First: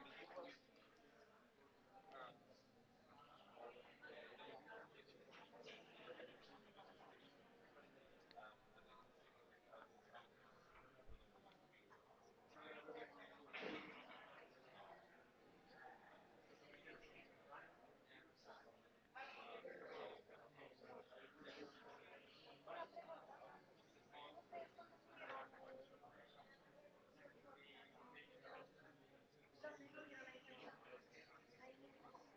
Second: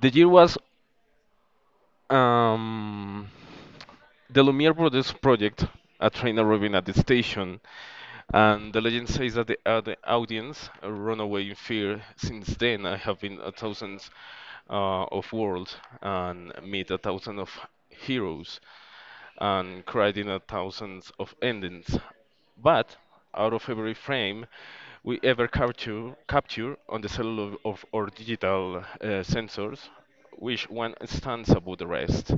the year was um, the Lumiere Brothers project, a train arriving at the station, and the legend says that the audience run away in fear. Since then, I have been a thousand of worlds and meet a thousand of heroes and cried in a thousands of endings. But out of every frame we ever capture on the cellular of, or digital sensors, which one stands above the rest?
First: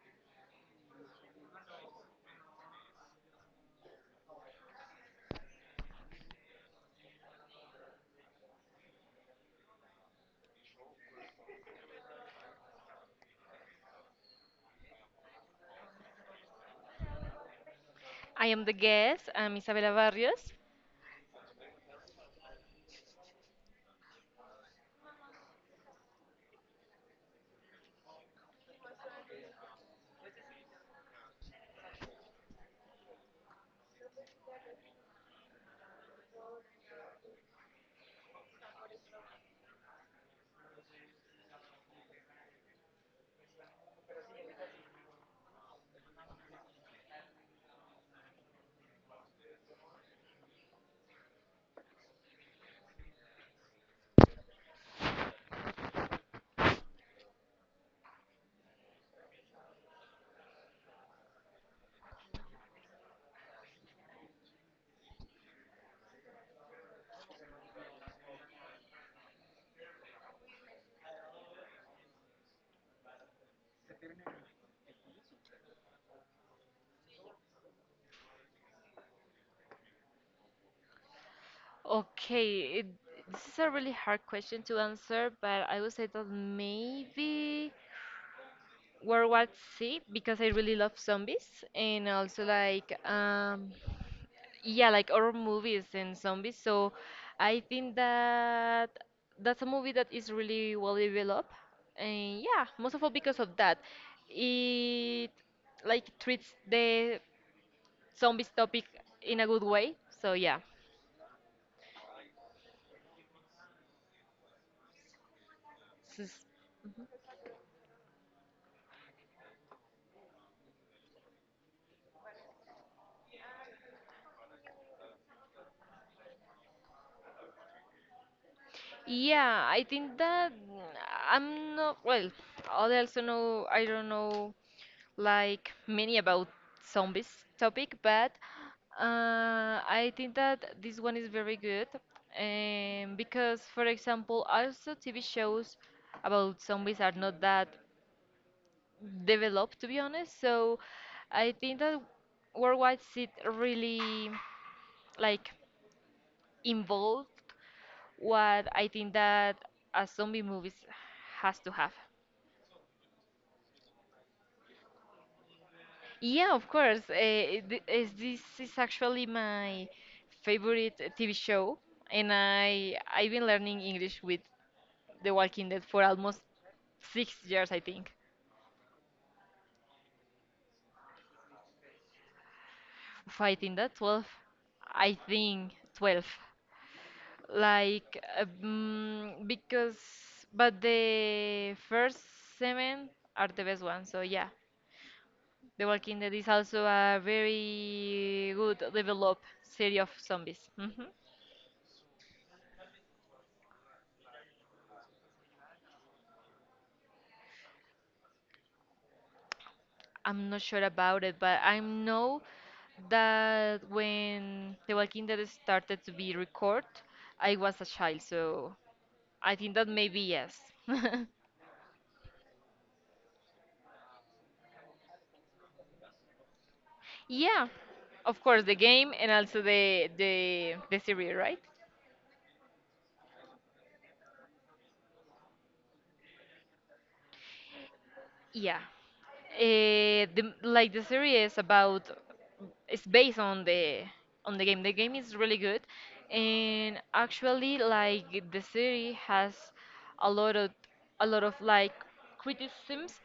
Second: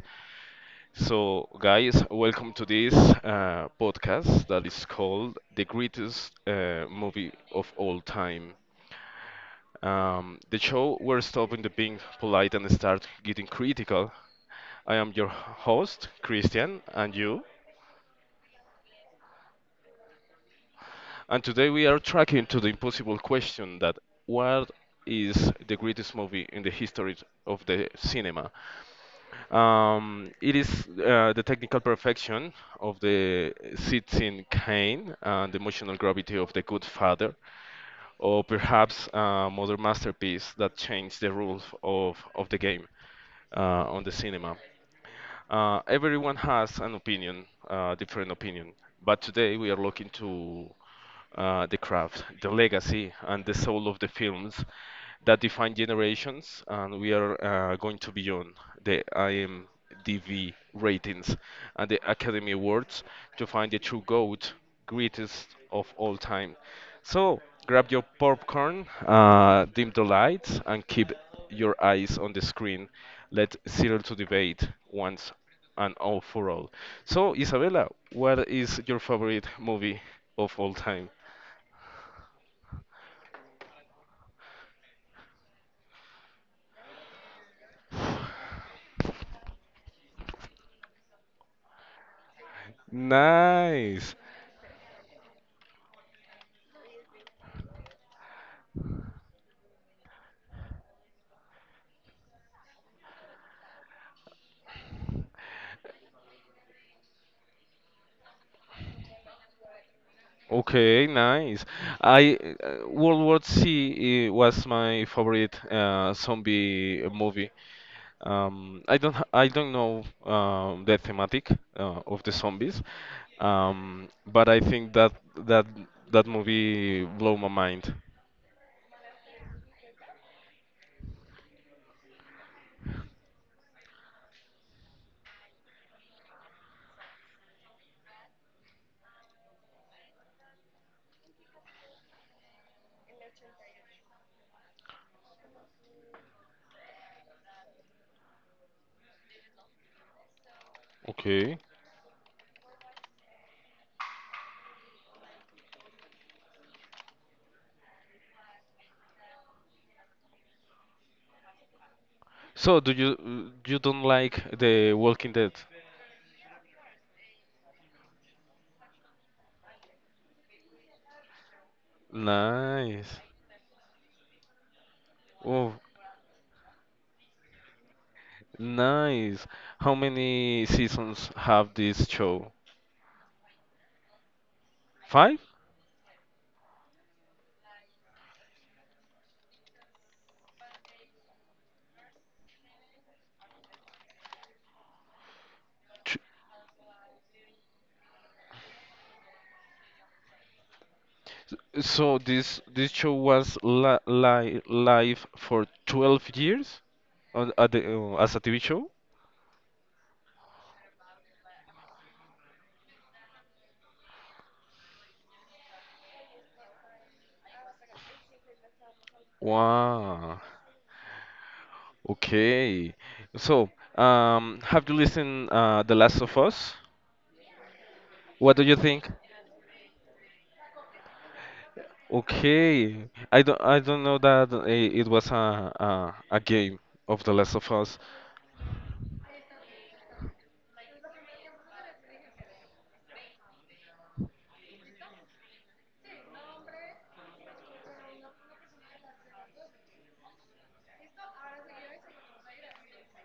So, guys, welcome to this podcast that is called The Greatest Movie of All Time. The show where stopping the being polite and start getting critical. I am your host, Christian, and you. I am the guest. I'm Isabela Barrios. And today we are tracking to the impossible question that what is the greatest movie in the history of the cinema? It is the technical perfection of the Citizen Kane and the emotional gravity of The Good Father, or perhaps a modern masterpiece that changed the rules of the game uh, on the cinema. Everyone has an opinion, different opinion, but today we are looking to the craft, the legacy, and the soul of the films that define generations, and we are going to beyond the IMDb ratings and the Academy Awards to find the true GOAT, greatest of all time. So grab your popcorn, dim the lights, and keep your eyes on the screen. Let settle to debate once and all for all. So, Isabella, what is your favorite movie of all time? Okay, it, this is a really hard question to answer, but I would say that maybe World War Z because I really love zombies and also Nice. yeah, like horror movies and zombies. So I think that that's a movie that is really well developed and yeah, most of all because of that. It like treats the zombies topic in a good way. So yeah. Okay, nice. I World War Z was my favorite Sus- zombie movie. I don't know the thematic of the zombies, but I think that that movie blew my mind. Yeah, I think that I'm not well. I also know I don't know like many about zombies topic, but I think that this one is very good because, for example, also TV shows about zombies are not that developed to be honest. So I Okay. think that Worldwide Seed really like involved what I think that a zombie movies has to have. So do you don't like The Walking Dead? Yeah, of course. Th is This is actually my favorite TV show, and I Nice. I've been learning English with The Walking Oh, Dead for almost 6 years, I think. nice. How many seasons have this show? If I think that 12, I Five? think 12. Like mm, because but the first seven are the best ones. So yeah, The Ch- Walking Dead is also a very good developed series of zombies. Hmm So this show was li li live for 12 years on, at as a TV show? I'm not sure about it, but I know that when The Walking Dead started to be recorded, I was a child, so I think that maybe Wow. yes. Okay. So, have you listened The Last of Us? Yeah, of What do course you the think? game and also the series, right? Okay, I don't know that it was a game of The Last of Us. Yeah. The series is about it's based on the game. The game is really good, and actually, like the series has a lot of a lot of criticisms,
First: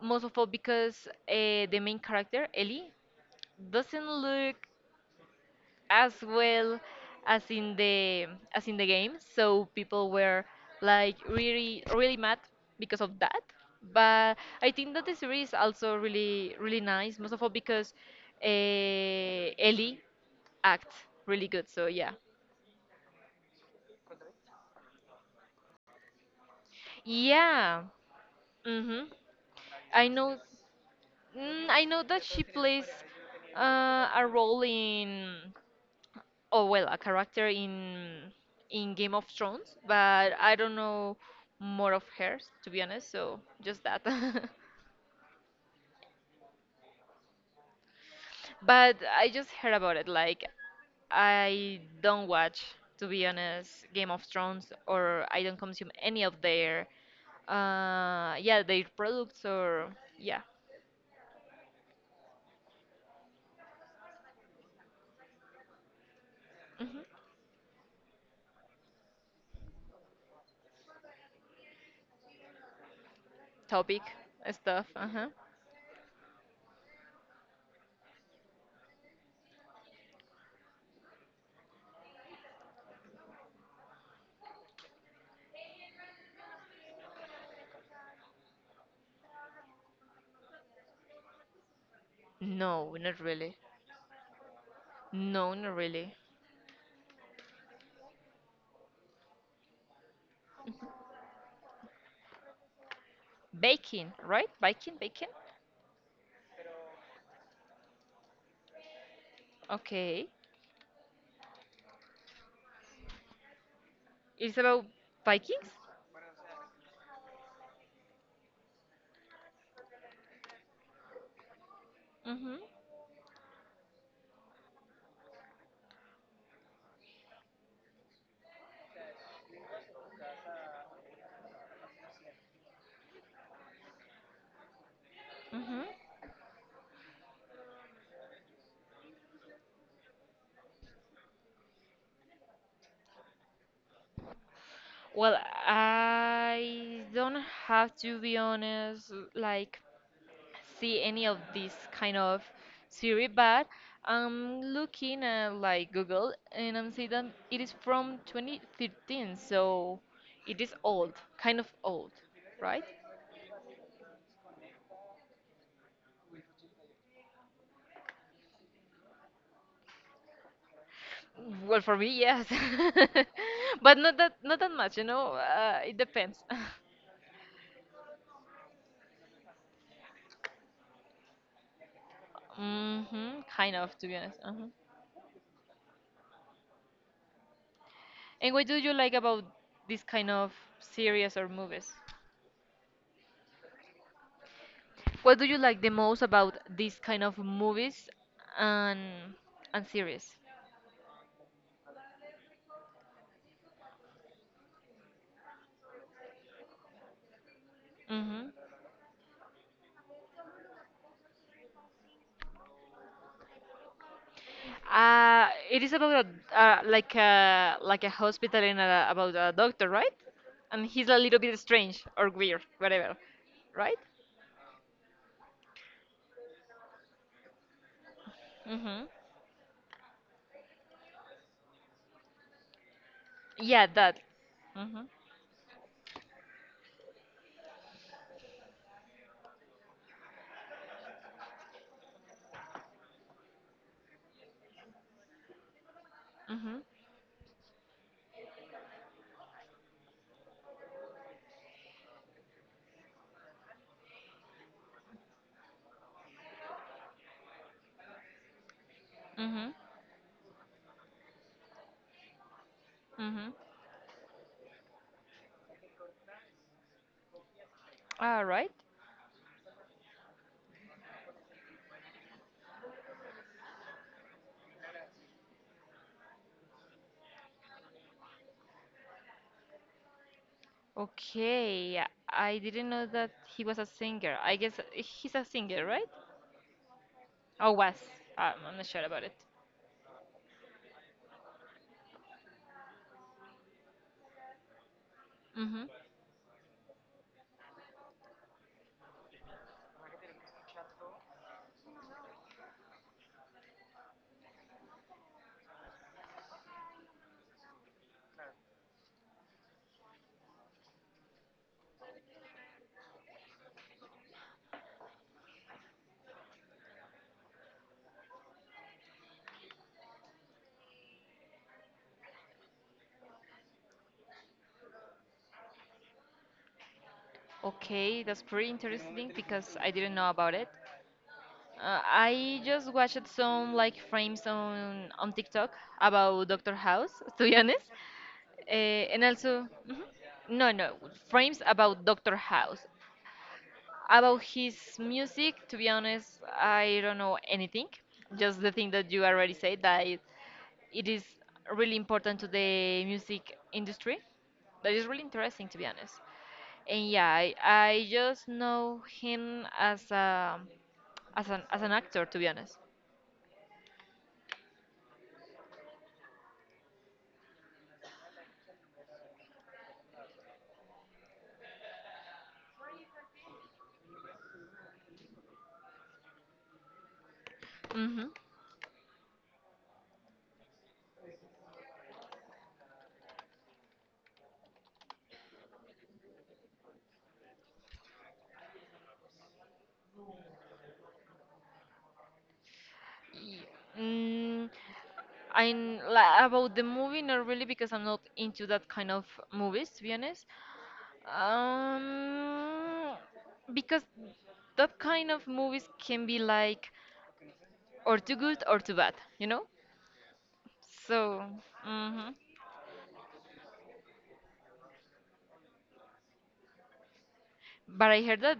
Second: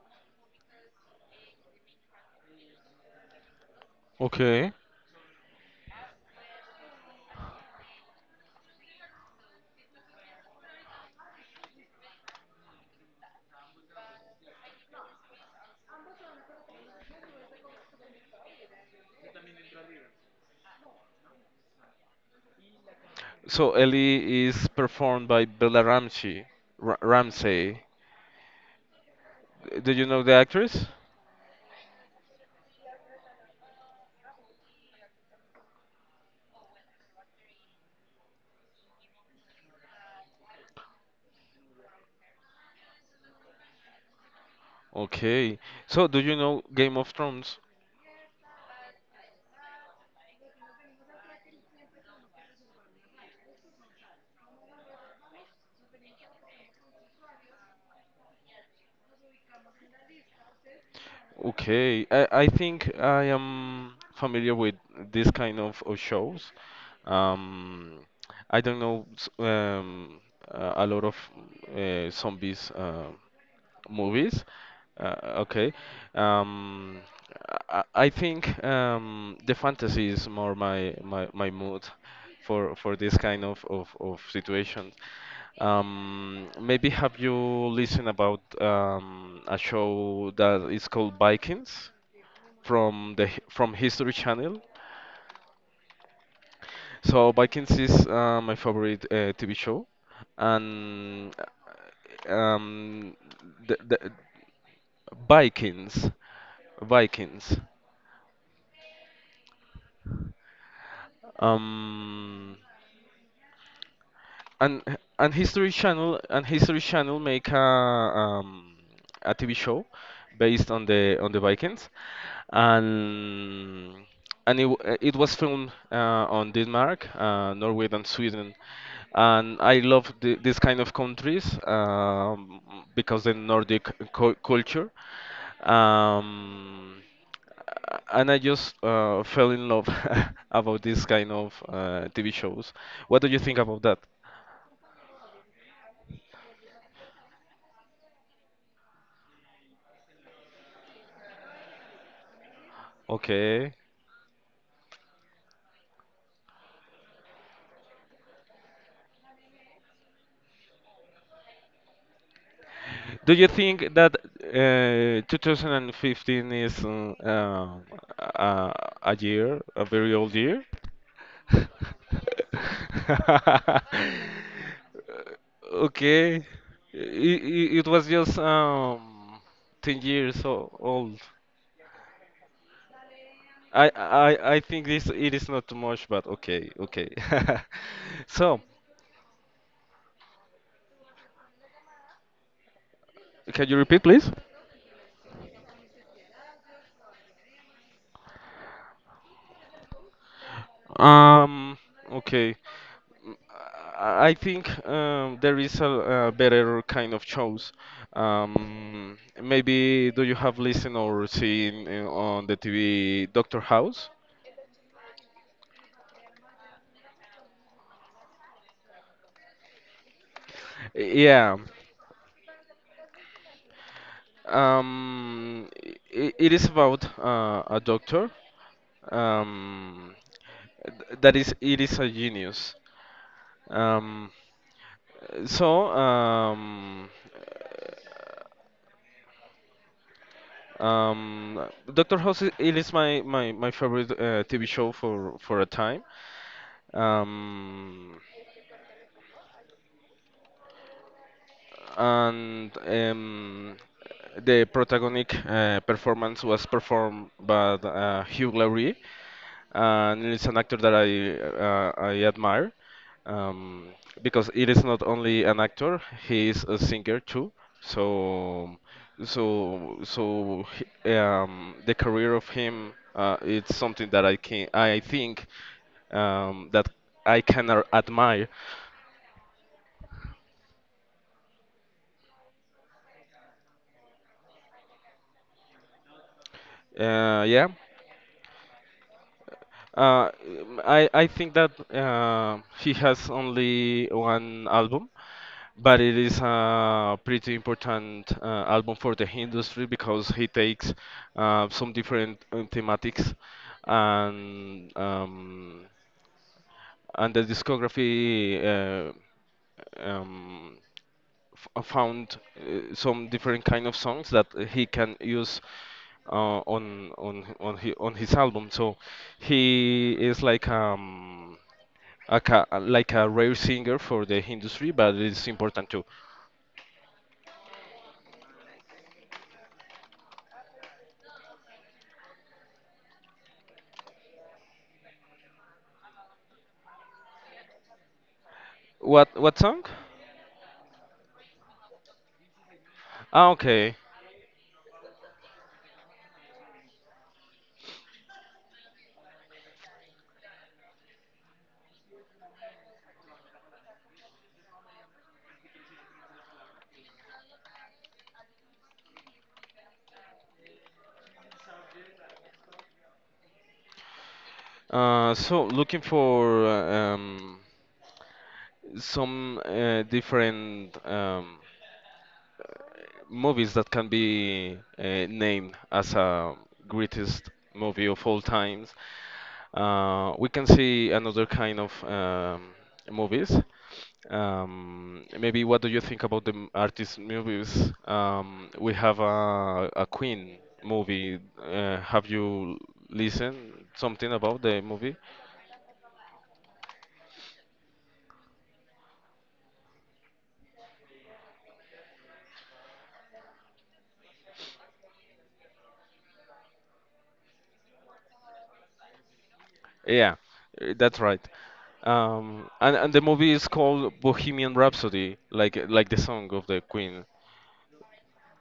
most of all because the main character Ellie doesn't look Okay, as well as in the game. So people were like really mad because of that. But I think that the series also really really nice, most of all because Ellie acts really good. So yeah, so Ellie is performed by Bella Ramsey. Ra Ramsey, yeah. Mhm. do you I know the know. actress? I know that she plays a role in. Oh well a character in Game of Thrones, but I don't know more of hers to be honest, so just that. Okay, so do you know Game of Thrones? But I just heard about it. Like I don't watch to be honest Game of Thrones or I don't consume any of their yeah, their products or yeah. Okay, I think I am familiar with this kind of shows. hmm Um, I don't know a lot of zombies Topic movies. stuff. Uh, Uh-huh. okay. Um, I think the fantasy is more my mood for this kind of situations. Maybe have you listened about a show that is called Vikings No, from not the really. from History Channel? No, not really. So Vikings is my favorite TV show, and uh, um, the Baking, right? Viking, baking? Vikings, Vikings. Okay. Um, It's and about Vikings? History Channel make a TV show based on the Vikings, Mhm. and it was filmed on Denmark, Norway, and Sweden, and I love this kind of countries because the Nordic culture. Mhm. Um, and I just fell in love about this kind of TV shows. What do you think about that? Well, I don't have to be honest, like see any of this kind of series, but Okay. I'm looking at like Google and I'm seeing that it is from 2013, so it is old, kind of old, right? Do you think that 2015 is um, a, a year, a very old year? Well, for me, yes, but not that much, you know. It Okay. depends. It was just 10 years old. hmm kind of, to be honest. I think this it is not too much, but okay, okay. And So, what do you like about this kind of series or movies? can you repeat, please? What do you like the most about this kind of movies and and series? Um, okay. I think there is a better kind of shows. Hmm Maybe do you have listened or seen on the TV Doctor House? It is about a, like a like a hospital and a, about a doctor, right? And he's a little Yeah, bit strange or weird, whatever, right? um, I it is about a doctor hmm um, that is it is a genius. Yeah, that. Um, Hmm so um, Doctor House it is my favorite TV show for a time. hmm Um, and the protagonistic performance was performed by Hugh Laurie, hmm and it's an actor that I admire hmm um, because it is not only an actor, he is a singer too. All right. So so so the career of him it's something that I think that I can admire. Okay, I didn't know that he was a singer. I guess he's a singer, right? Yeah, Or was. I'm not sure about it. Uh, I think that he has only one album, Mm-hmm. but it is a pretty important album for the industry because he takes some different thematics, and the discography um, f found some different kind of songs that he can use on on his album. So he is like like a rare singer for the industry, but it's important too. Okay, that's pretty interesting because I didn't know about it. I just watched some like frames on TikTok about Doctor House, to be honest, and What also song? mhm. No, no frames about Doctor House. Ah, okay. About his music, to be honest, I don't know anything. Just the thing that you already said that it is really important to the music industry. That is really interesting, to be honest. And yeah, I just know him as a as an actor, to be honest. So looking for some different movies that can be named as a greatest movie of Mm-hmm. all times. We can see another kind of movies. Maybe what do you think about the artist movies? We have a Queen movie. Have you listened something about Mm, the movie? I'm la about the movie, not really, because I'm not into that kind of movies, to be honest. Um, because that kind of movies can be like or too good or too bad, you know? Yeah, that's right. So, mhm. And the movie is called Bohemian Rhapsody, like the song of the Queen. But I heard that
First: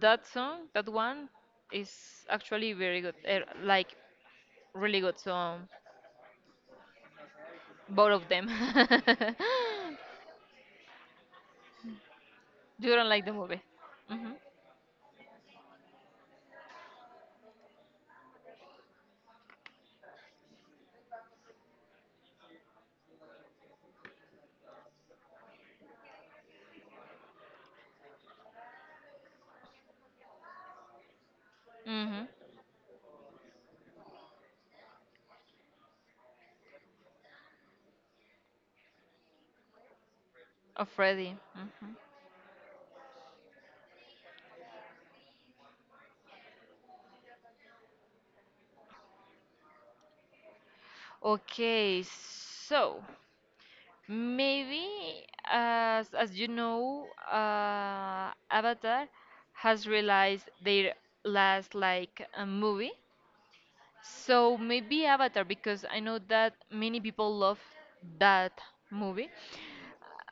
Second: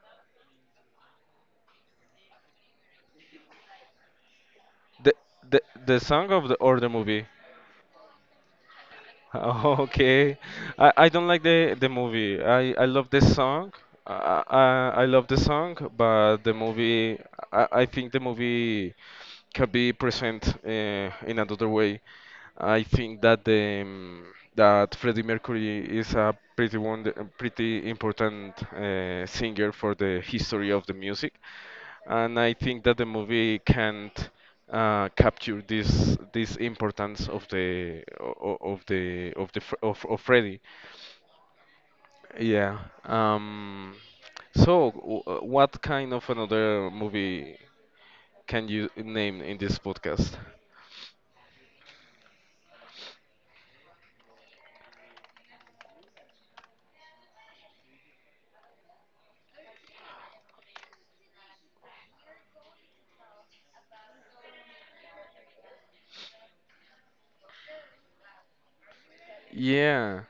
that song, that one, is actually very good. Really The good. So, the song of the or the movie? both of them. Okay, I don't like the movie. I You don't love the like the movie? song. Mm-hmm. I love the song, but the movie. I think the movie can be present in another way. I think that the that Freddie Mercury is a pretty important singer for the history of the music. Mm-hmm. And I think that the movie can't capture this importance of the o- o- of the Fr- of Freddy. Of Freddy. Mm-hmm. Yeah. Um, so, what kind of another movie can you name in this podcast? Okay, so maybe as you know, Avatar has realized their last like movie. So maybe Avatar, because I know that many people love that movie. Yeah.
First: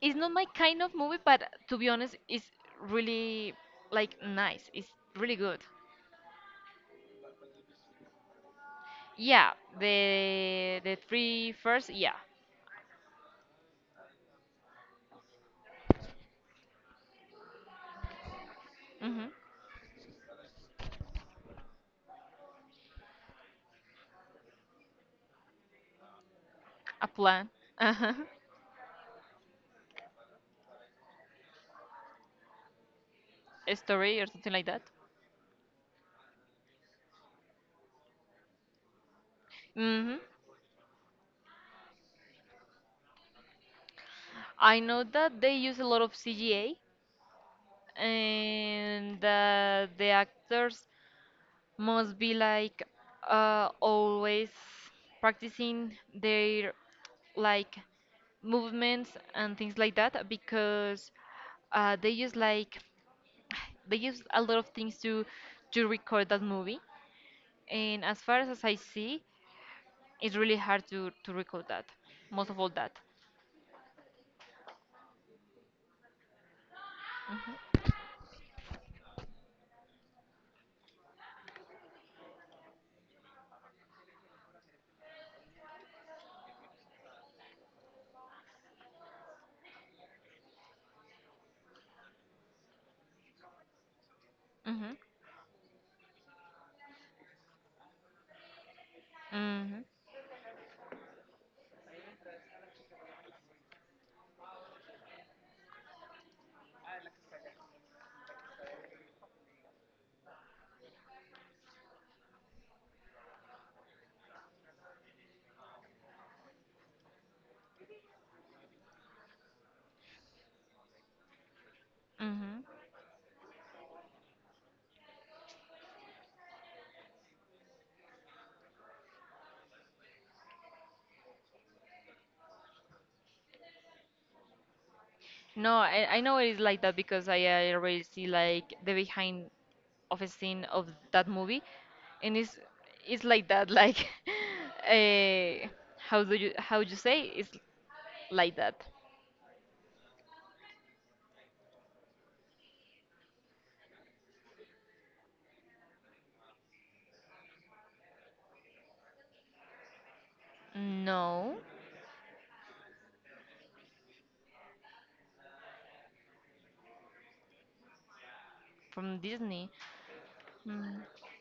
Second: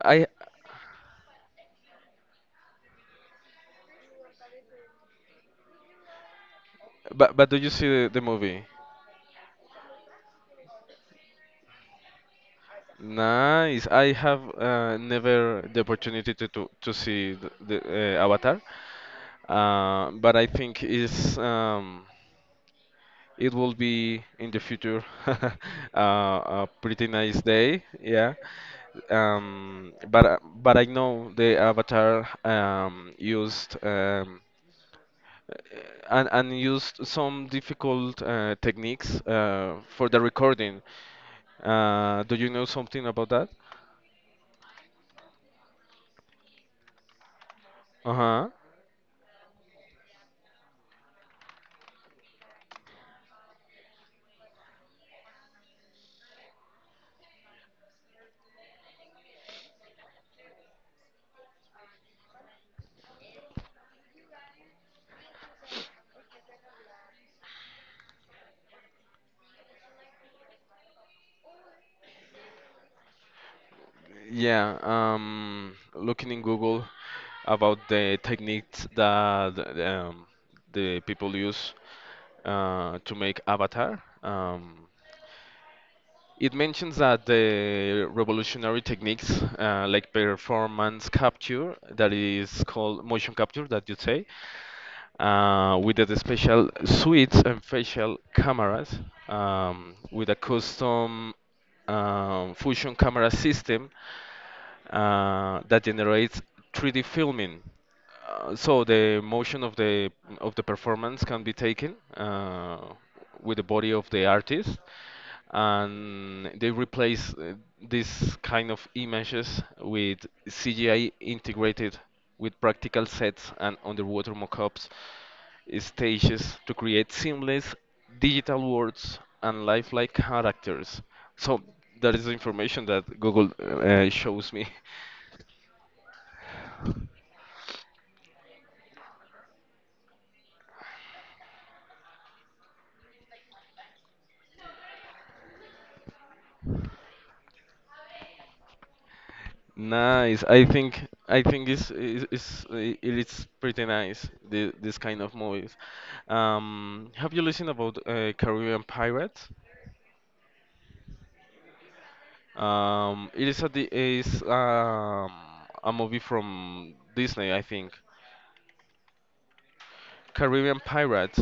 It's I not my kind of movie, but to be honest, it's really like nice. It's really good. But do you see the movie? Yeah, the three first, yeah. Nice. I have never the opportunity to see the Avatar, hmm but I think it's It will be in the future a pretty A nice plan, day, uh-huh. yeah. But I know the Avatar used A story or something like that. uh, and used some difficult techniques for Hmm the recording. Do you know something about that? I know that they use a lot of CGA Uh huh. and that the actors must be like always practicing their like movements and things like that because they use like they use a lot of things to record that movie, and as far as I see it's really hard to record that most of all that. Yeah, looking in Google about the techniques that the people use to make Avatar, it mentions that the revolutionary techniques like performance capture, that is called motion capture, that you say, Hmm with the special suites and facial cameras, hmm with a custom fusion camera system that generates 3D filming. So the motion of the performance can be taken with the body of the artist, and they replace this kind of images with CGI integrated with hmm practical sets and underwater mock-ups stages to create seamless digital worlds and lifelike characters. So that is the information that Google shows me. No, I know it is like that because I already see like the behind of a scene of that movie, and it's like that, like uh, how do you how you say it's like that? Nice. I think it's pretty nice this kind of movies. Have you listened about Caribbean Pirates? No. It is is a movie from Disney, I think. From Disney. Caribbean Mm, Pirates.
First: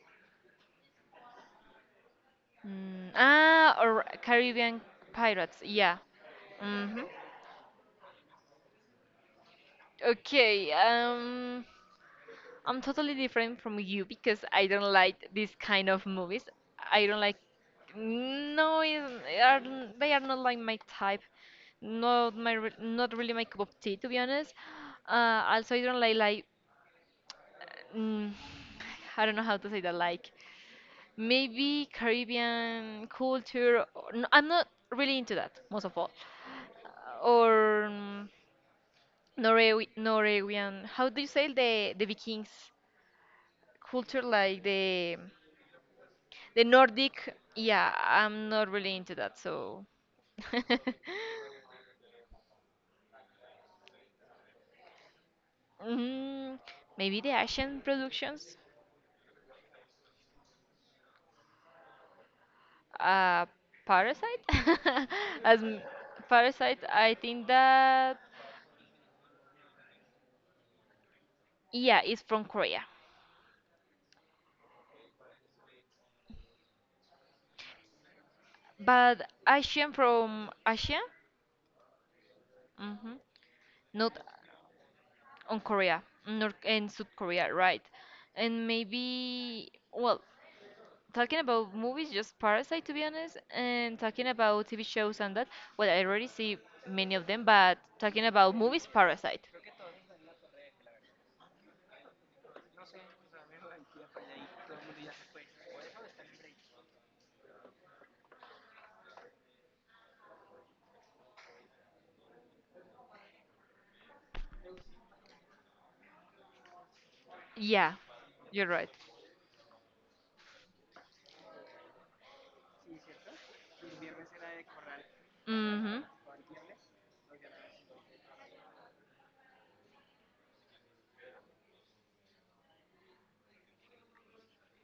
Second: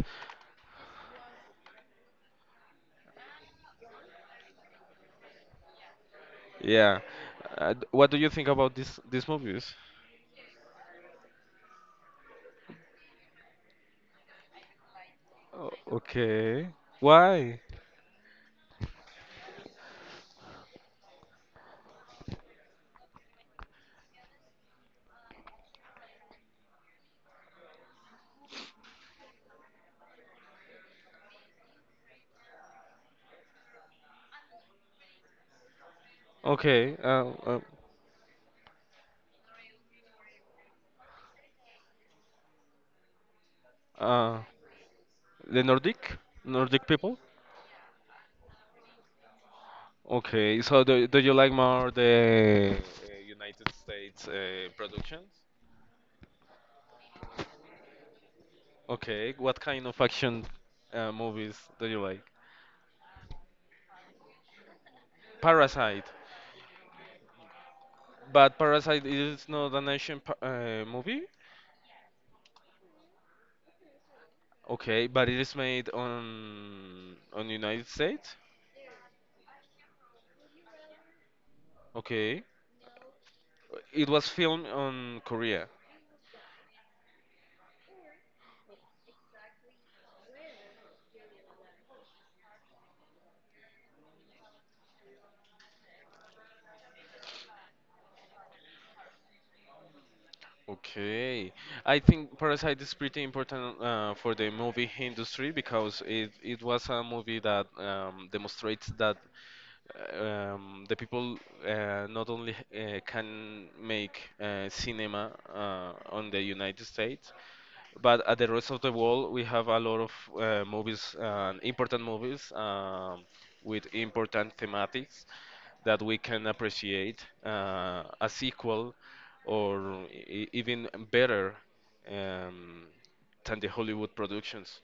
or Caribbean Pirates. Yeah. Yeah. hmm What do you think about this these movies? Okay. I'm totally different from you because I don't like this O- kind of movies. okay. I don't like. Why? No, it- they are not like my type. Not my re- not really my cup of tea to be honest. Also, I don't like like. Mm, I don't know how to say that. Like maybe Caribbean culture. Or- No, I'm not really into that most of all. Okay. Or Norwe Norwegian. How do you say the Vikings culture? uh, Like the Nordic the Nordic people. Nordic, yeah, I'm not really into that, so Okay, so do, do you like more the United States productions? mm, maybe the Asian productions. Okay, what kind of action movies do you like? Uh, Parasite? As m- Parasite. Parasite, I think that But Parasite is not an Asian pa movie? yeah, it's from Korea, Okay, but it is made on United States? but Asian from Asia, Okay. hmm It not was filmed on on Korea. Korea, not in South Korea, right? And maybe well, talking about movies, just Parasite to be honest, and talking about TV shows and that, well, I already see many of them, but talking about movies, Parasite. Okay, I think Parasite is pretty important for the movie industry because it was a movie that demonstrates that the people not only can make cinema on the United States, Yeah, but at the you're rest of right. the world, we have a lot of movies, important movies with important thematics Mm-hmm. that we can appreciate a sequel or even better um, than the Hollywood productions.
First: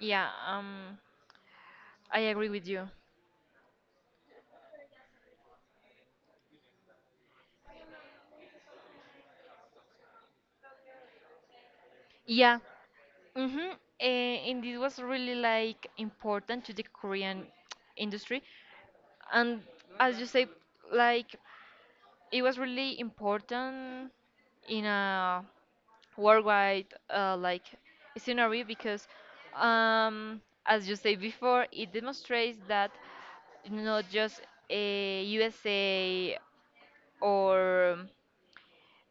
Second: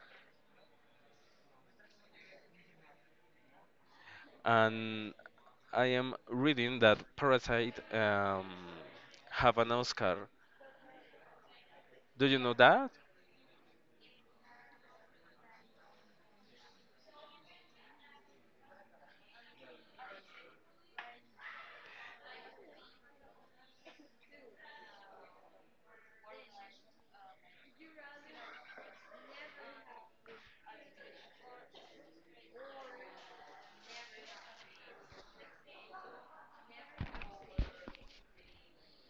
Yeah, I agree with you. And I am reading that Parasite have an Oscar. Do you know Yeah. that? Mm-hmm. And this was really like important to the Korean industry, and as you say, like it was really important in a worldwide like scenario because um, as you say before it demonstrates that not just a USA or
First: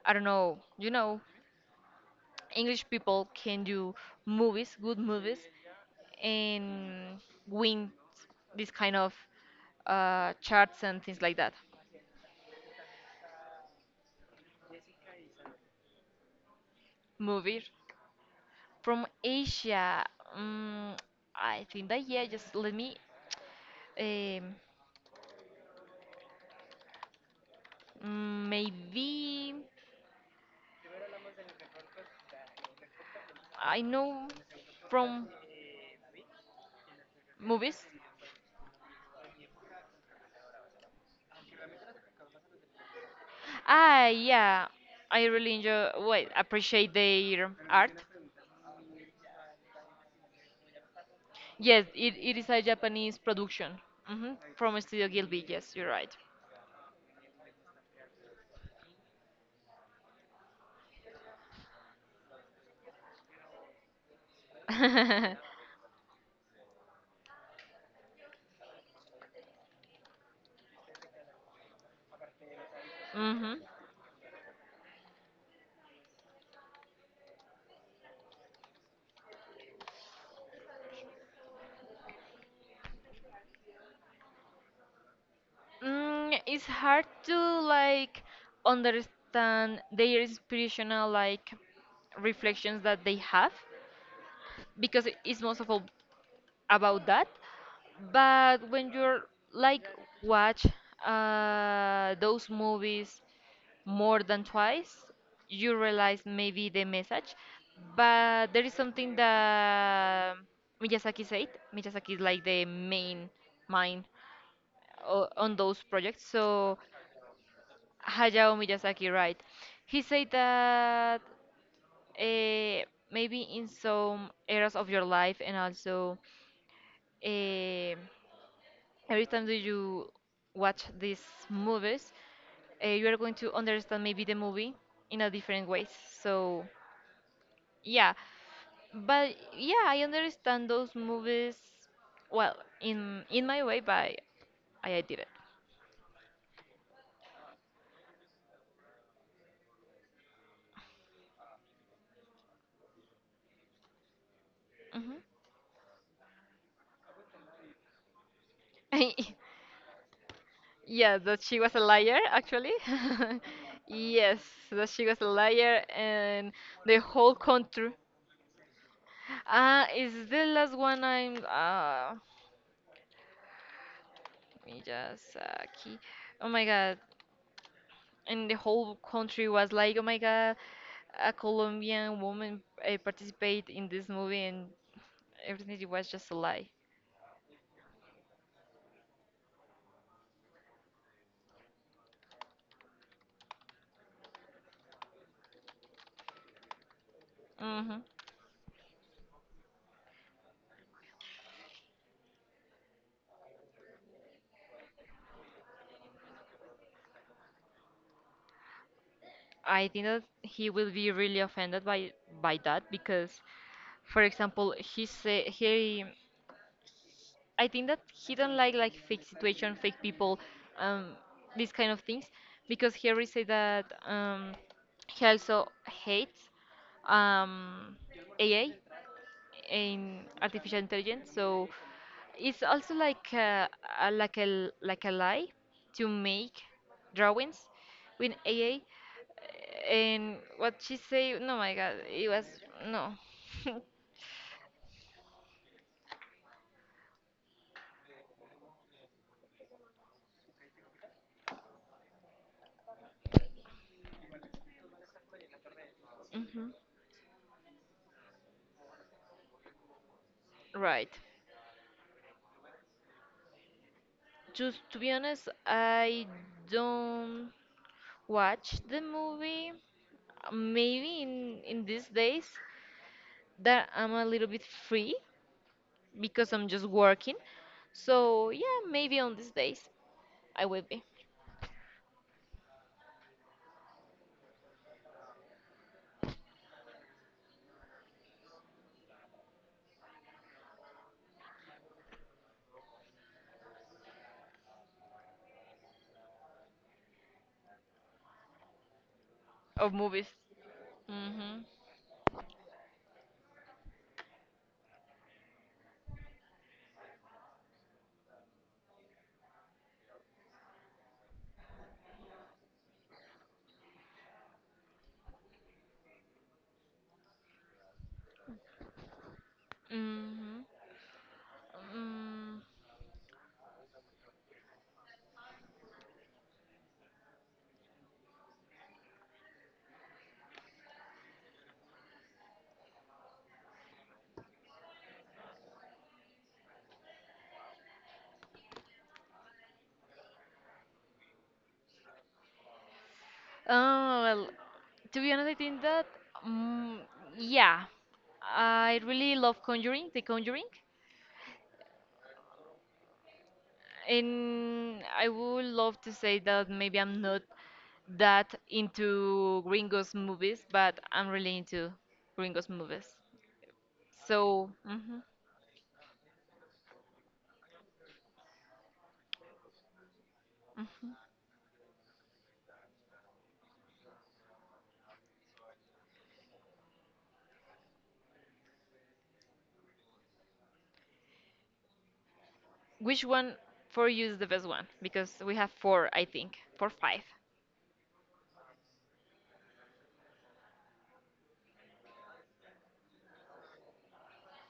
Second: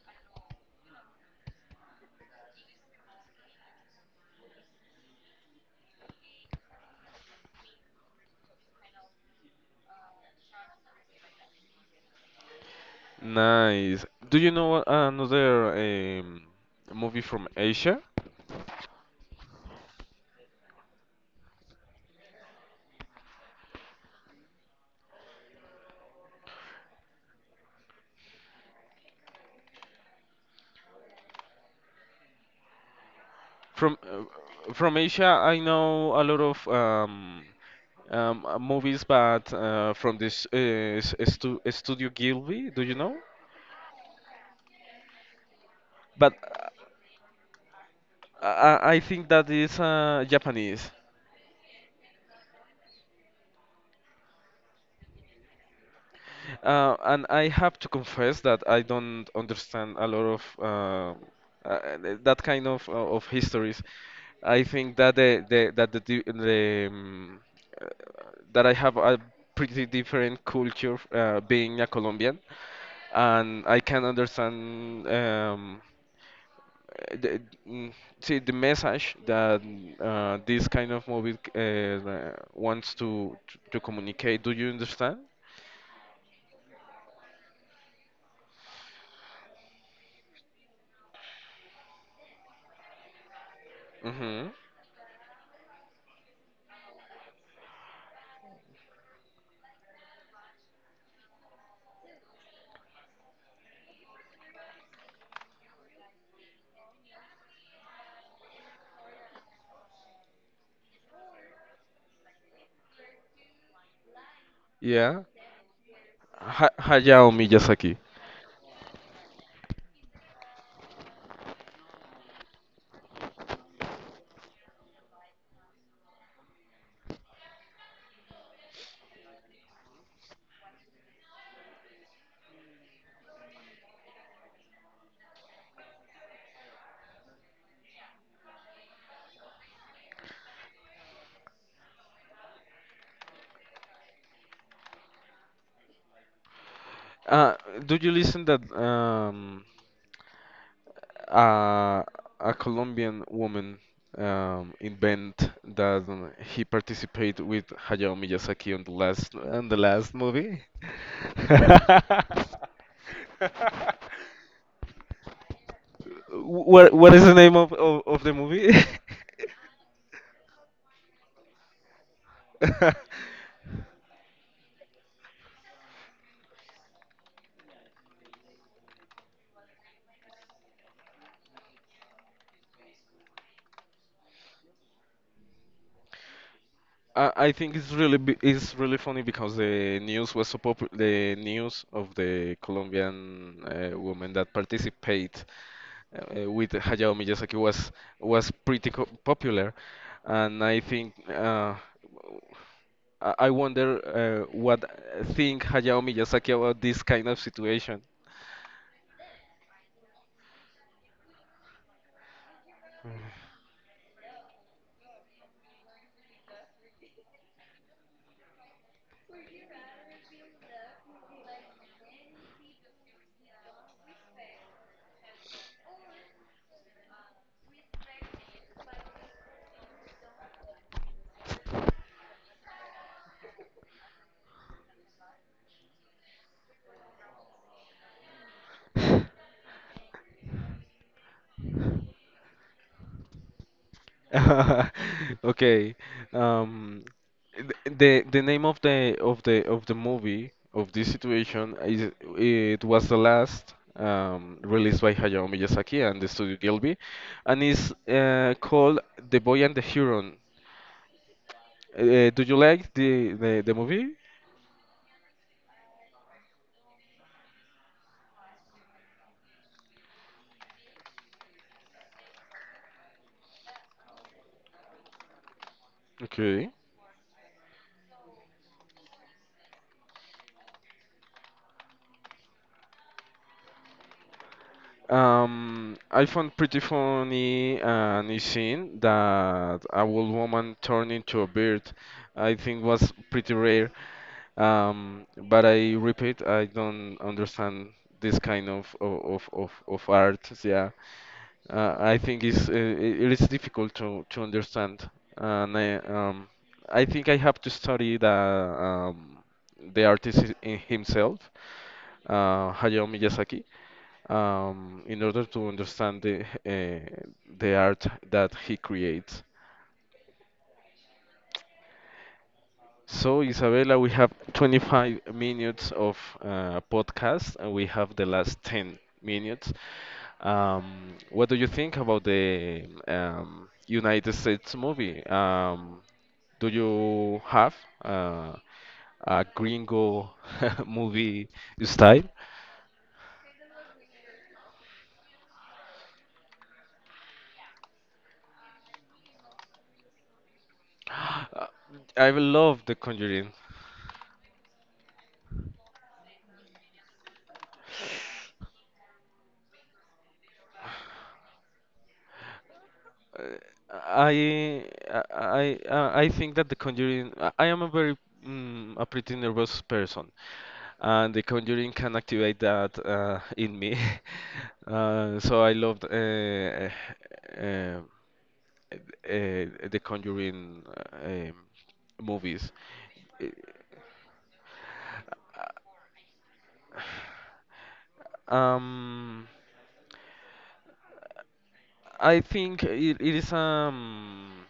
I don't know you know English people can do movies good movies and win this kind of charts and things like that Nice. Do you know another um, movie from movies Asia? from Asia. mm I think that yeah just let me um, Maybe I know From Asia, from I know a lot of movies. Movies, but from this Studio Gilby, do you know? Ah, yeah, I really enjoy, wait, But appreciate their art. I think that is Japanese. Yes, it is a Japanese production. Hmm From Studio Gilby, yes, you're right. And I have to confess that I don't understand a lot of uh, that kind of histories. I think that the that the, di- the uh, that I have a pretty different culture being a Colombian, hmm and I can understand uh, the, mm, see the message that this kind of movie wants to communicate. Do you understand? It's hard to like understand their inspirational like reflections that they have Hmm because it's most of all about that. But when you're like watch those movies more than twice, you realize maybe the message. But there is something that Miyazaki said. Miyazaki is like the main mind Yeah. On those projects. So Hayao Miyazaki. Hayao Miyazaki, right? He said that uh, maybe in some areas of your life and also. Uh, every time that you watch these movies, you are going to understand maybe the movie in a different way. So yeah, but yeah, I understand those movies well in my way, but I did it. Uh, do you listen that uh, a Colombian woman Hmm invent that he participated with Hayao Miyazaki on the last movie? Yeah, that she was a liar actually. Yes, that she was a liar, and What the what is whole the name country. Of the movie? Ah, is the last one I'm. Let me just key. Oh my god. And the whole country was like, "Oh my God, a Colombian woman participate in this movie," and everything it was just a lie. I think it's it's really funny because the news was so popular. The news of the Colombian woman that participate uh, with Hayao Miyazaki Hmm was pretty co popular, and I think I wonder what think Hayao Miyazaki about this kind of situation. I think that he will be really offended by that because, for example, he say he I think that he don't like fake situation, fake people, um, these kind of things, because Harry said that he also hates um, AA in artificial intelligence. So it's also like a like a l- like a lie to make drawings with AI. And what she say? No, my God, it was no. Okay. Um, the name of the of the movie of this situation is it was the last released by Hayao Miyazaki and the studio hmm Gilby, and is called The Boy and the Huron. Right. Do you like the movie? Just to be honest, I don't watch the movie. Maybe in these days that I'm a little bit free because I'm Okay. just working. So yeah, maybe on these days. I will be. I found pretty funny an scene that a old woman turned into a bird. I think was pretty rare. But I repeat, I don't understand this kind Of of movies. art. Yeah, Mhm. I think it is difficult to understand, and I think I have to study the the artist in himself, Hayao Miyazaki, in order to understand the art that he creates. Mhm. Mm. So, Isabella, we have 25 minutes of podcast and we have the last 10 minutes. What do you think about the United States movie? Do you have uh, a gringo movie style? Oh well, to be honest, I think that mm, yeah, I really love Conjuring, The Conjuring, Uh, I will love The Conjuring. and I would love to say that maybe I'm not that into Gringos movies, but I'm really into Gringos movies. Uh, So, I mhm, I I I think that the Conjuring. I am a very a pretty nervous person, mhm. and the Conjuring can activate that in me. So I loved the Conjuring movies. Which Uh, one for you is the best one? Because we have four, I think, four, five. Um, I think it is um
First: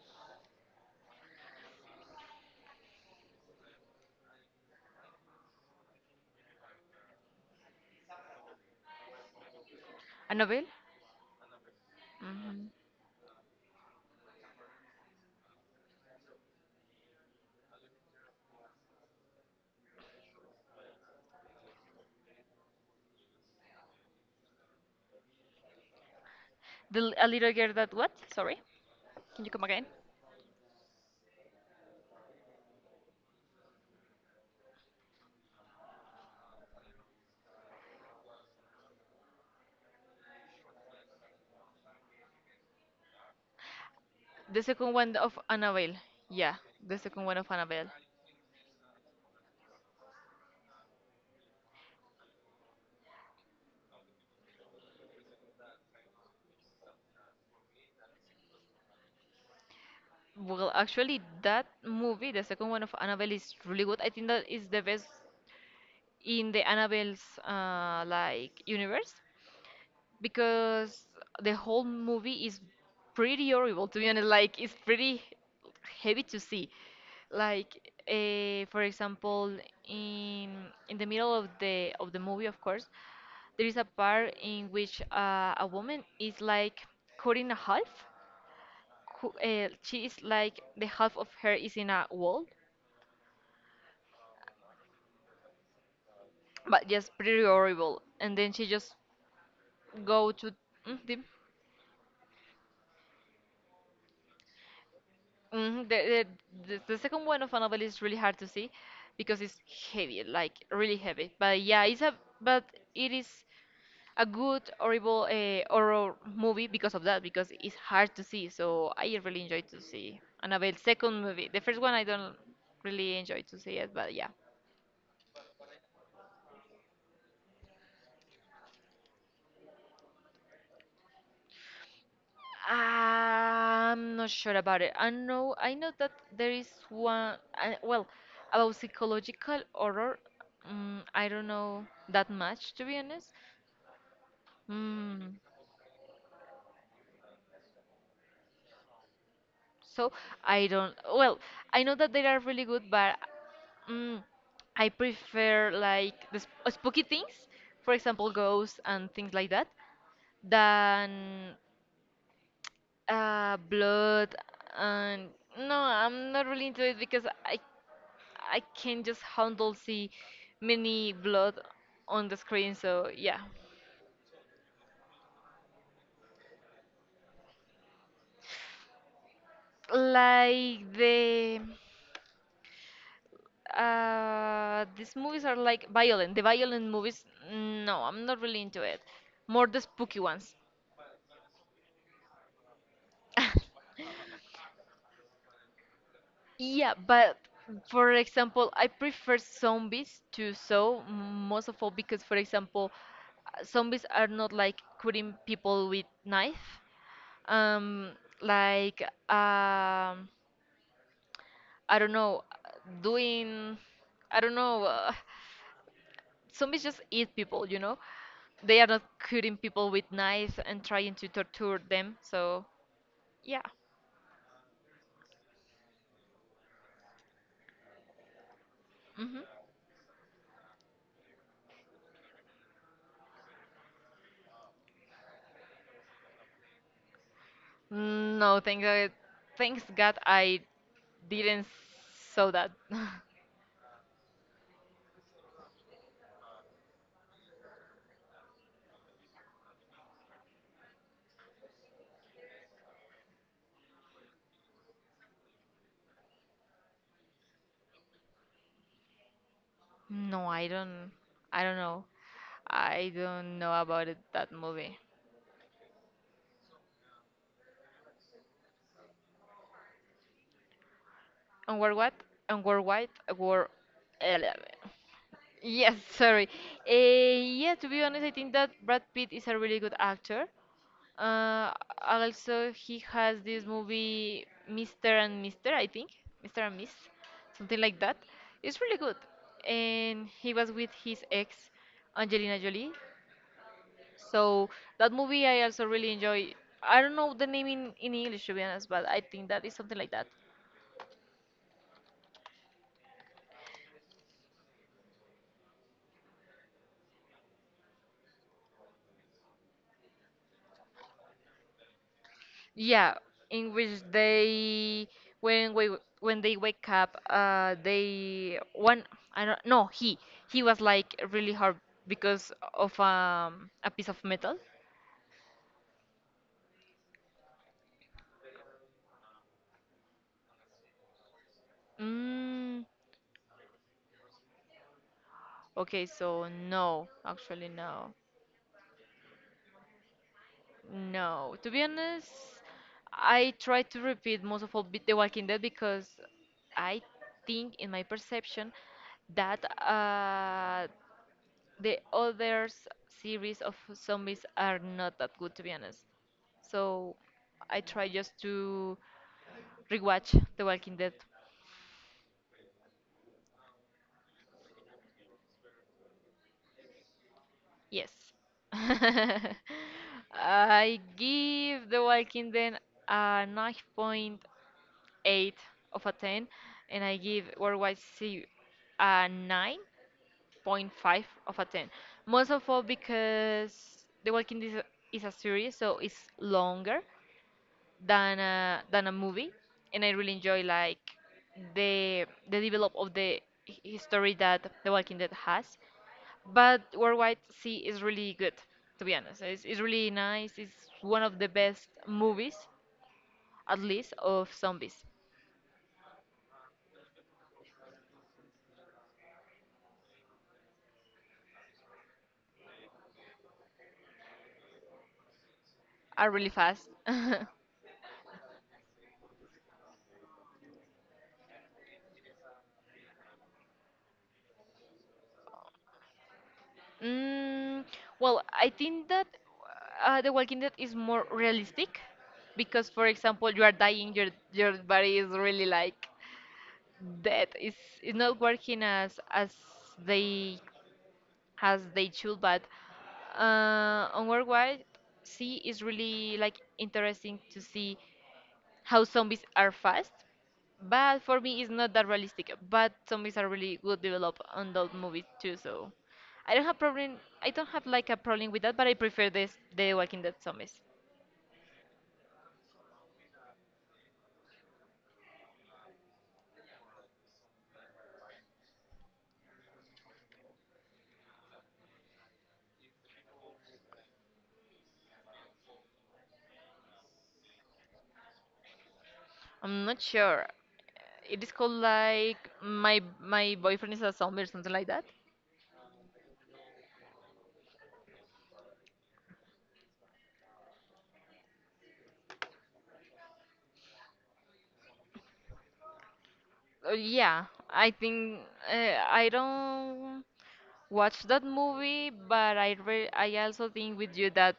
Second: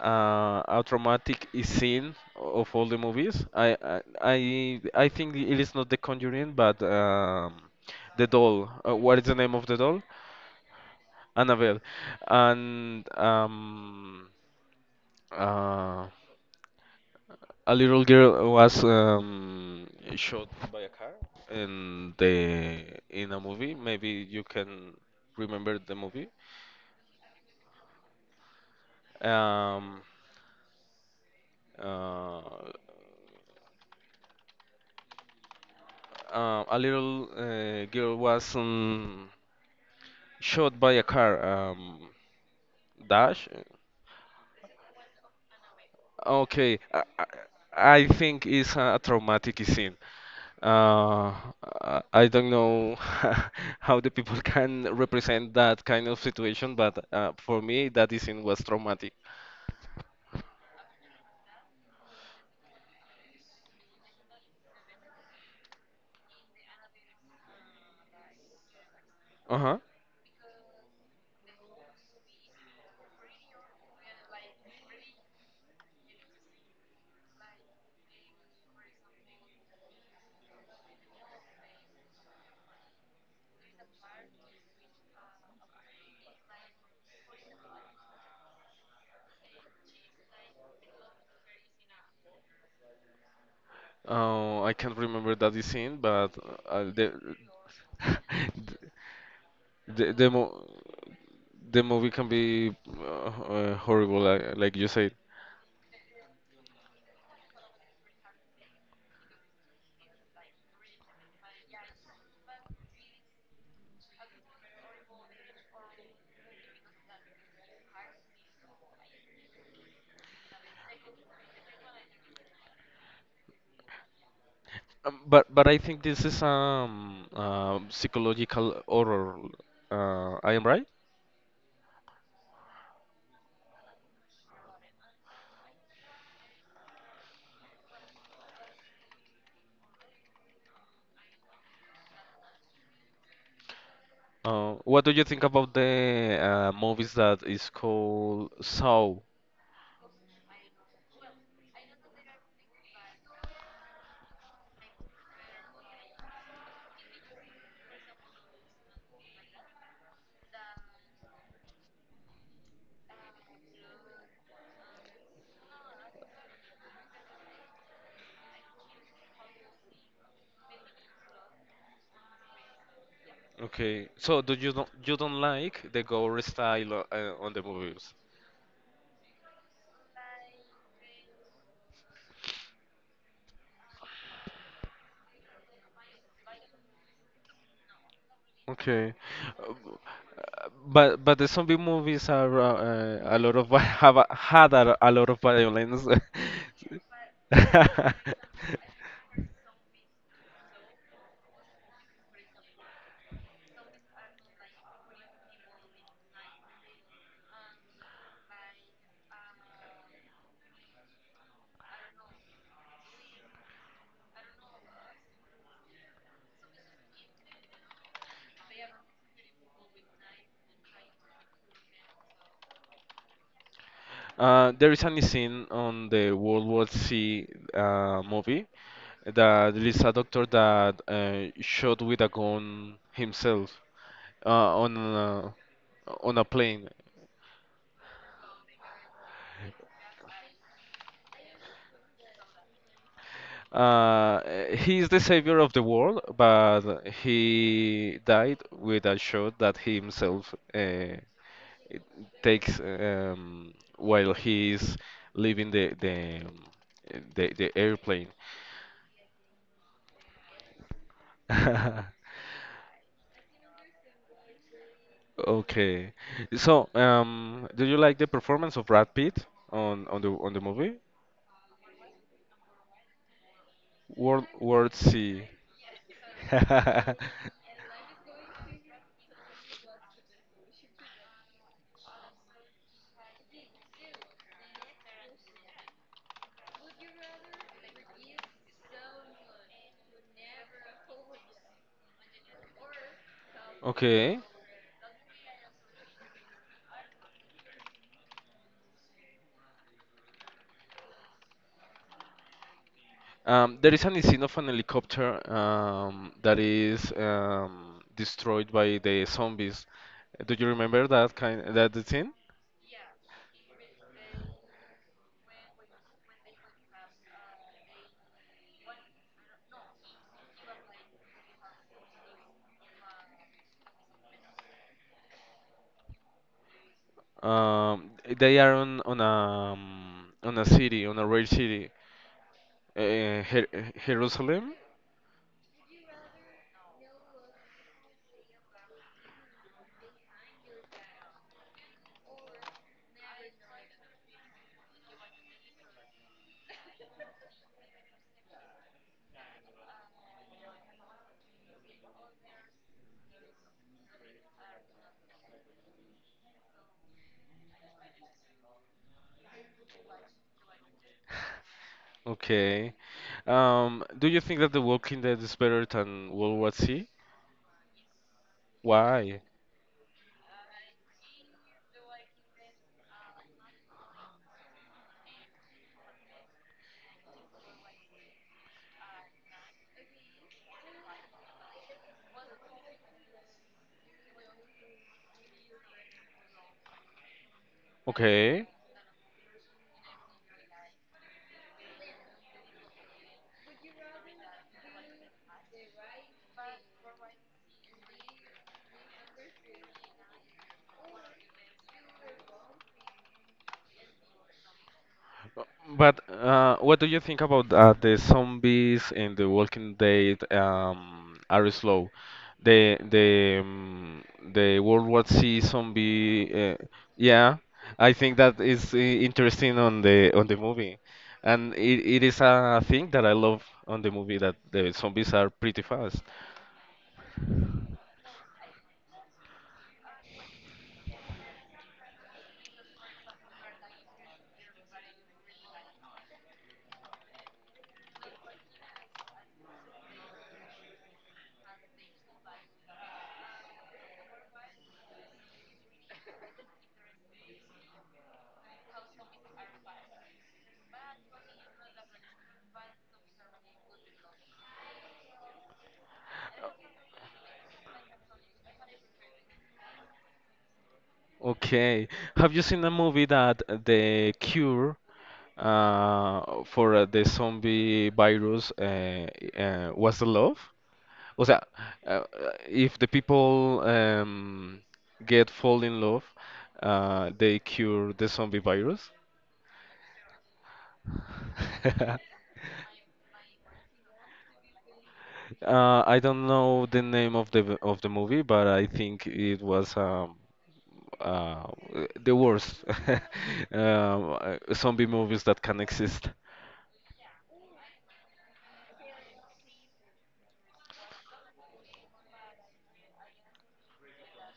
uh, a traumatic scene of all the movies. I think it is not The Conjuring, but the doll. What is the name of the doll? Annabelle. Annabelle. And uh, a little girl was shot by a car in the in a movie. Maybe you can remember the movie. A little girl that what? Sorry. Can you come again? Um, uh, a little girl was shot by a car dash. The second one of Annabelle. Yeah, Okay, the second one of Annabelle. I think it's a traumatic scene. Uh, I don't know how the people can represent that kind of situation, but for me, that scene was traumatic. That movie, the second one of Annabelle, is really good. I think that is the best in the Annabelle's like universe, Uh-huh. because the whole movie is pretty horrible. To be honest, like, it's pretty heavy to see. Like, for example, in in the middle of the movie, of course, there is a part in which a woman is like cut in half. She is like, the half of her is in a wall, I can't remember that scene, but uh, but the, just pretty horrible. And then she just the the go mo to mm, the, the movie can be horrible, like you said. mm, the, the the second one of a novel is really hard to see because it's heavy, like really heavy. But yeah, it's a, but it is a good horrible horror movie because of that, because it's hard to see. So I really enjoy to see Annabelle second movie. The first one I don't really enjoy to see it, but yeah. But I think this is psychological horror. I am right? I'm not sure about it. I know that there is one, I, well, about psychological horror. I don't know that much, to be honest. What do you mm, think about the movies that is called Saw? So I don't. Well, I know that they are really good, but mm, I prefer like the spooky things, for example, ghosts and things like that, than blood. And no, I'm not really into it because I can just handle see many blood on the screen. So yeah. Okay, so do you don't like the gore style on the movies? like the these movies are like violent. The violent movies, no, I'm not really into it. Okay. More Uh, the spooky ones. but the zombie movies are a lot of had a lot of violence. Yeah, but for example, I prefer zombies to so most of all because, for example, zombies are not like cutting people with knife. Um, like um, I don't know, doing I don't know. Zombies just eat people, you know? They are not cutting people with knives and trying to torture them. So, yeah. There is a scene on the World War C movie hmm that there is a doctor that shot with a gun himself uh, on a, on a plane. No, thank God, thanks God I didn't saw that. Uh, he is the savior of the world, but he died with a shot that he himself takes while he is leaving the airplane. No, I don't. I don't know. I don't know about it, that movie. Okay. So, do you like the performance of Brad Pitt on the movie And War what? And War White? War. World Sea? Yes, sorry. Eh, yeah, to be honest, I think that Brad Pitt is a really good actor. Uh, Also, he has this movie Mr. and Mr., I think. Mr. and Miss, something like that. It's really good. And he was with his ex, Angelina Jolie. Okay. So that movie I also really enjoy. I don't know the name in English, to be honest, but I think that is something like that. There is an scene of an helicopter that is destroyed by the zombies. Do you remember that scene? Yeah, in which they, when we when they wake up, they one I don't, no, he he was like really hard because of a piece of metal. Um, they are on a city, on a rail city, Mm, uh, Jer Jerusalem. okay, so no, actually no, no. To be honest, I try to repeat most of all The Walking Dead because I think, in my perception, that the others series of zombies are not that good, to be honest. So I try just to rewatch The Walking Dead. Okay. Do you think that The Walking Dead is better than World War Z? Yes. Why? I give The Walking Dead a 9.8 of a 10, and I give Worldwide Sea a 9.5 of a 10. Most of all because The Walking Dead is a, is a series, so it's longer than Okay. A movie, and I really enjoy like the develop of the history that The Walking Dead has. But Worldwide Sea is really good, to be honest. It's really nice. It's one of the best movies, at least of zombies. But what do you think about the zombies in The Walking Dead are slow? The the World War Z Are zombie, really fast. yeah, I think that is interesting on the movie, and it is a thing that I love on the movie that the zombies are pretty fast. Mm, well, I think that The Walking Dead is more realistic because, for example, you are dying, your body is really like, that is not working they as they should. But on worldwide see is really like interesting to see how zombies are fast, but for me it's not that realistic. But zombies are really good developed on those movies too, so I don't have problem, I don't have like a problem with that, but I prefer this the walking dead zombies. Okay. Have you seen a movie that the cure for the zombie virus was the love? O sea, uh, if the people get fall in love, they cure the zombie virus. I'm not sure. It is called like my boyfriend is a zombie or something like that. I don't know the name of of the movie, but I think it was uh, the worst zombie movies that can exist. Yeah, I think I don't watch that movie, but I also think with you that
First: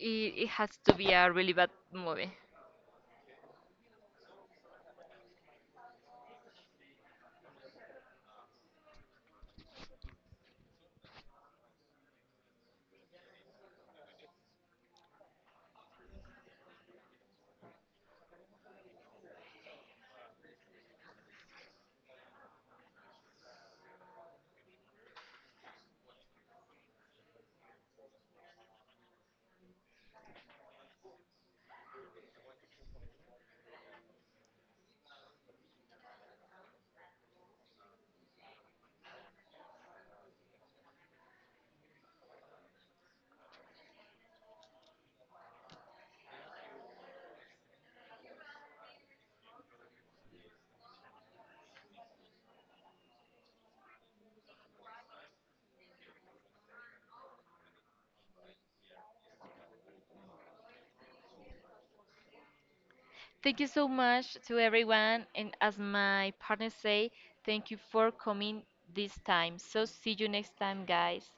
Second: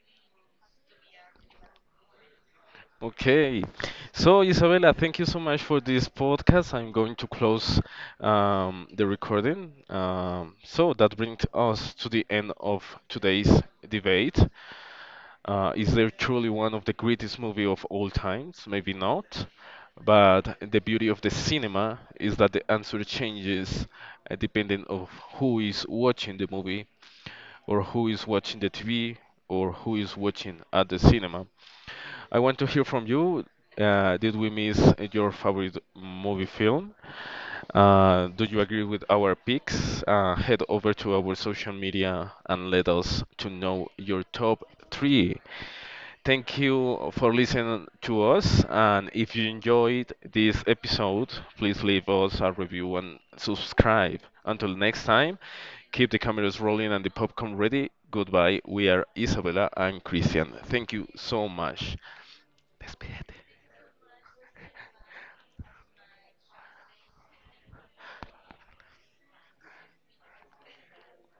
it has to be a really bad movie. Okay, so Isabella, thank you so much for this podcast. I'm going to close the recording. So that brings us to the end of today's debate. Is there truly one of the greatest movie of all times? Maybe not. But the beauty of the cinema is that the answer changes depending of who is watching the movie or who is watching the TV or who is watching at the cinema. I want to hear from you. Did we miss your favorite movie film? Do you agree with our picks? Head over to our social media and let us to know your top three. Thank you for listening to us. And if you enjoyed this episode, please leave us a review and subscribe. Until next time, keep the cameras rolling and the popcorn ready. Goodbye. We are Isabella and Christian. Thank you so much. Despídete. Thank you so much to everyone, and as my partners say, thank you for coming this time. So see you next time, guys.